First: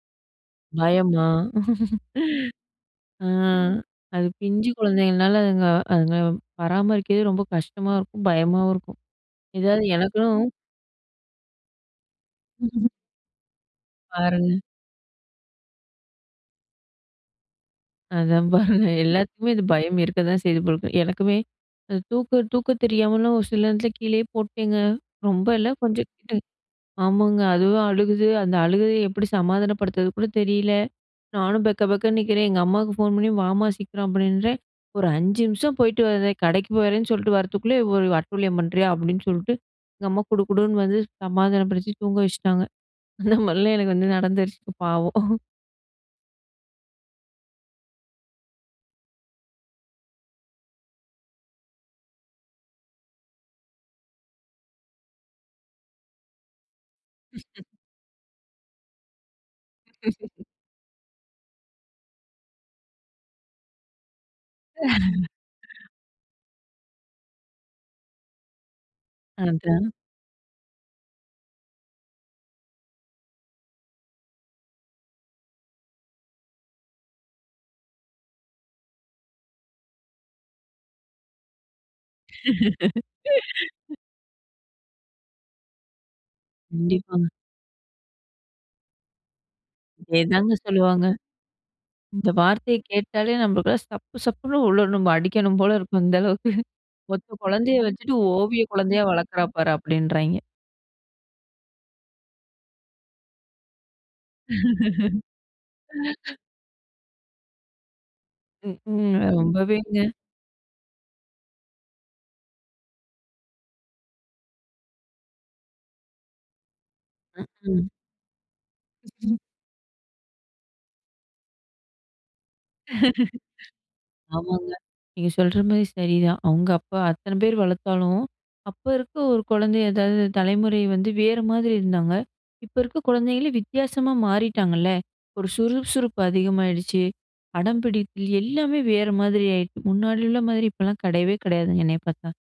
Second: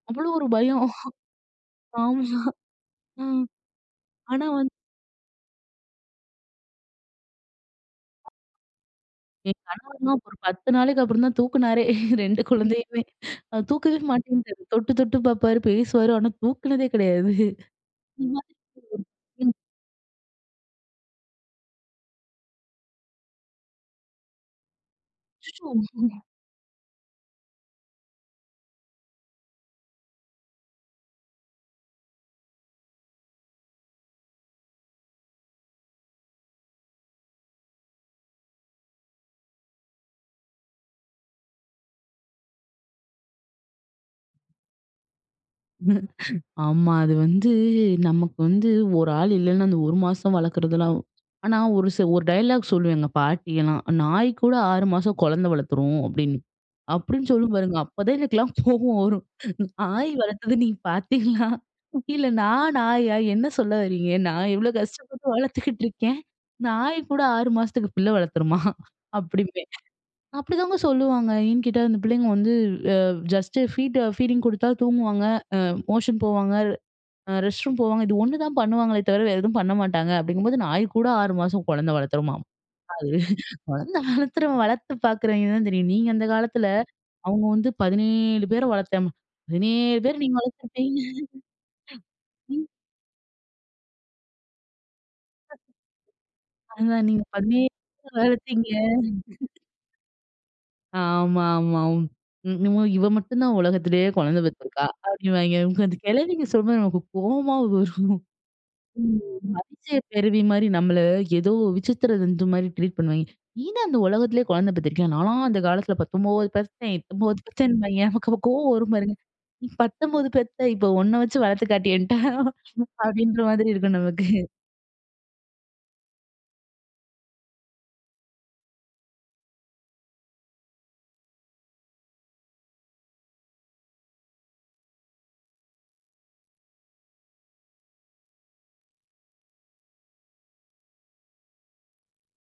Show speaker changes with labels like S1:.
S1: அவ்ளோ ஒரு பயம்.
S2: பயமா?
S1: ஆமா. ஆ
S2: ஆ. அது
S1: ஆனா
S2: பிஞ்சு
S1: வந்
S2: குழந்தைங்கள்னால அதுங்க அதுங்க பராமரிக்கிறதே ரொம்ப கஷ்டமா இருக்கும், பயமாவும் இருக்கும்.
S1: என்
S2: எதாவது
S1: கணவன்லாம் ஒரு
S2: எனக்கும்
S1: 1௦ நாளைக்கு அப்புறம் தான் தூக்குனாரே! 2 குழந்தையுமே. அ தூக்கவே
S2: பாருங்க.
S1: மாட்டேன்டாரு தொட்டு, தொட்டு பார்ப்பாரு. பேசுவாரு. ஆனா தூக்கினதே கிடையாது
S2: அதான் பாருங்க. எல்லாத்துக்குமே
S1: [unintelligible]
S2: இது பயம் இருக்க தான் செய்து போல்ருக்கு. எனக்குமே அந்த தூக்க தூக்க தெரியாமலும் ஒரு சில நேரத்துல கீழயே போட்டேங்க. ரொம்ப இல்ல,
S1: அச்சச்சோ!
S2: கொஞ்சம் [unintelligible] ஆமாங்க. அதுவும் அழுகுது. அந்த அழுகைய எப்பிடி சமாதானப்படுத்துறது கூட தெரியல. நானும் பெக்க பெக்கன்னு நிக்கிறேன். எங்க அம்மாவுக்கு ஃபோன் பண்ணி, வாம்மா சீக்கிரம் அப்பிடின்றேன், ஒரு 5 நிமிஷம் போயிட்டு வர்றேன், கடைக்கு போறேன்னு சொல்ட்டு வர்றத்துக்குள்ளே, ஒரு அட்டுழியம் பண்றியா! அப்பிடின்னு சொல்ட்டு, எங்க அம்மா குடு குடுன்னு வந்து சமாதானம் படுத்தி தூங்க வச்சுட்டாங்க. அந்த மாரிலாம் எனக்கு வந்து நடந்துருச்சுப் பாவம்.
S1: ஆமா. அது வந்து நமக்கு வந்து ஒரு ஆள் இல்லன்னா, அந்த ஒரு மாசம் வளர்க்கிறதுலாம் ஆனா ஒரு ச ஒரு டயலாக் சொல்லும் எங்க பாட்டி எல்லாம். "நாய் கூட 6 மாசம் குழந்தை வளர்த்துரும்" அப்பிடின்னு. அப்பிடின்னு சொல்லும் பாருங்க. அப்பதான் எனக்குலாம் கோபம் வரும். நாய் வளர்த்தது நீங்க பார்த்தீங்களா? இல்ல நான் நாயா! என்ன சொல்ல வர்றீங்க? நான் இவ்ளோ கஷ்டப்பட்டு வளர்த்துக்கிட்டு இருக்கேன்! நாய்கூட 6 மாசத்துக்கு பிள்ள வளர்த்துருமா? அப்பிடிம்பேன்.
S2: அதான்.
S1: அப்பிடிதாங்க சொல்லுவாங்க. ஏன்னு கேட்டா, அந்த பிள்ளைங்க வந்து அ ஜஸ்ட்டு ஃபீட், ஃபீடிங் குடுத்தா தூங்குவாங்க. அ மோஷன் போவாங்க. அ ரெஸ்ட் ரூம் போவாங்க. இது ஒண்ணு தான் பண்ணுவாங்களே! தவிர, வேற எதுவும் பண்ண மாட்டாங்க அப்பிடிங்கும்போது, நாய் கூட 6 மாசம் குழந்த வளர்த்துமாம். அது குழந்தை வளர்த்துறவன், வளர்த்து பார்க்குறவங்க தான் தெரியும். நீங்க அந்த காலத்தில,
S2: கண்டிப்பாங்க.
S1: அவுங்க வந்து 17 பேர வளர்த்தம், 17 பேர் நீங்க
S2: இதேதாங்க
S1: வளர்த்திருப்பீங்க.
S2: சொல்லுவாங்க. இந்த
S1: ம்.
S2: வார்த்தைய கேட்டாலே நம்மளுக்கு சப்பு சப்புன்னு உள்ளுர்ணும், நம்ம அடிக்கணும் போல இருக்கும். இந்த அளவுக்கு
S1: [unintelligible] அத நீங்க
S2: ஒத்த
S1: 17
S2: குழந்தைய
S1: [unintelligible]
S2: வச்சுட்டு,
S1: வளத்தீங்க!
S2: ஓவியக் குழந்தையா வளர்க்குறா பாரு! அப்பிடின்றாங்க.
S1: ஆமா, ஆமா. என்னவோ இவ மட்டுந்தான் உலகத்திலேயே குழந்த பெத்துருக்கா! அப்பிடின்னுவாங்க உக்காந்து, அந்த கிழவிங்க சொல்லும்போது நமக்கு கோவமா வரும்.
S2: ம்க்ம்.
S1: [unintelligible] அதிசய
S2: ரொம்பவேங்க.
S1: பிறவிமாரி நம்மள ஏதோ விசித்திர தந்துமாரி ட்ரீட் பண்ணுவாங்க. நீதா இந்த உலகத்திலேயே குழந்தை பெத்துருக்கியா? நான்லாம் அந்த காலத்தில் 19 பெத்தேன், 19 பெத்தேன்,
S2: ம்க்ம்.
S1: பெத்தேன்பாங்கே! நமக்கு அப்ப கோவம் வரும் பாருங்க.
S2: [unintelligible]
S1: நீ 19 பெத்த! இப்ப ஒண்ண வச்சு வளர்த்து காட்டு என்ட்ட, அப்பிடின்ற மாதிரி இருக்கும் நமக்கு.
S2: ஆமாங்க. நீங்க சொல்றமாரி சரிதான். அவுங்க அப்ப அத்தனை பேரு வளர்த்தாலும், அப்ப இருக்க ஒரு குழந்தை ஏதாவது தலைமுறை வந்து வேற மாதிரி இருந்தாங்க. இப்போ இருக்க குழந்தைங்களே வித்தியாசமா மாறிட்டாங்கல்ல. ஒரு சுறுசுறுப்பு அதிகமாகிடுச்சு. அடம்பிடிப்பில் எல்லாமே வேற மாதிரி ஆயிடுச்சு. முன்னாடி உள்ள மாதிரி இப்பல்லாம் கிடையவே கிடையாதுங்க, என்னைய பார்த்தா!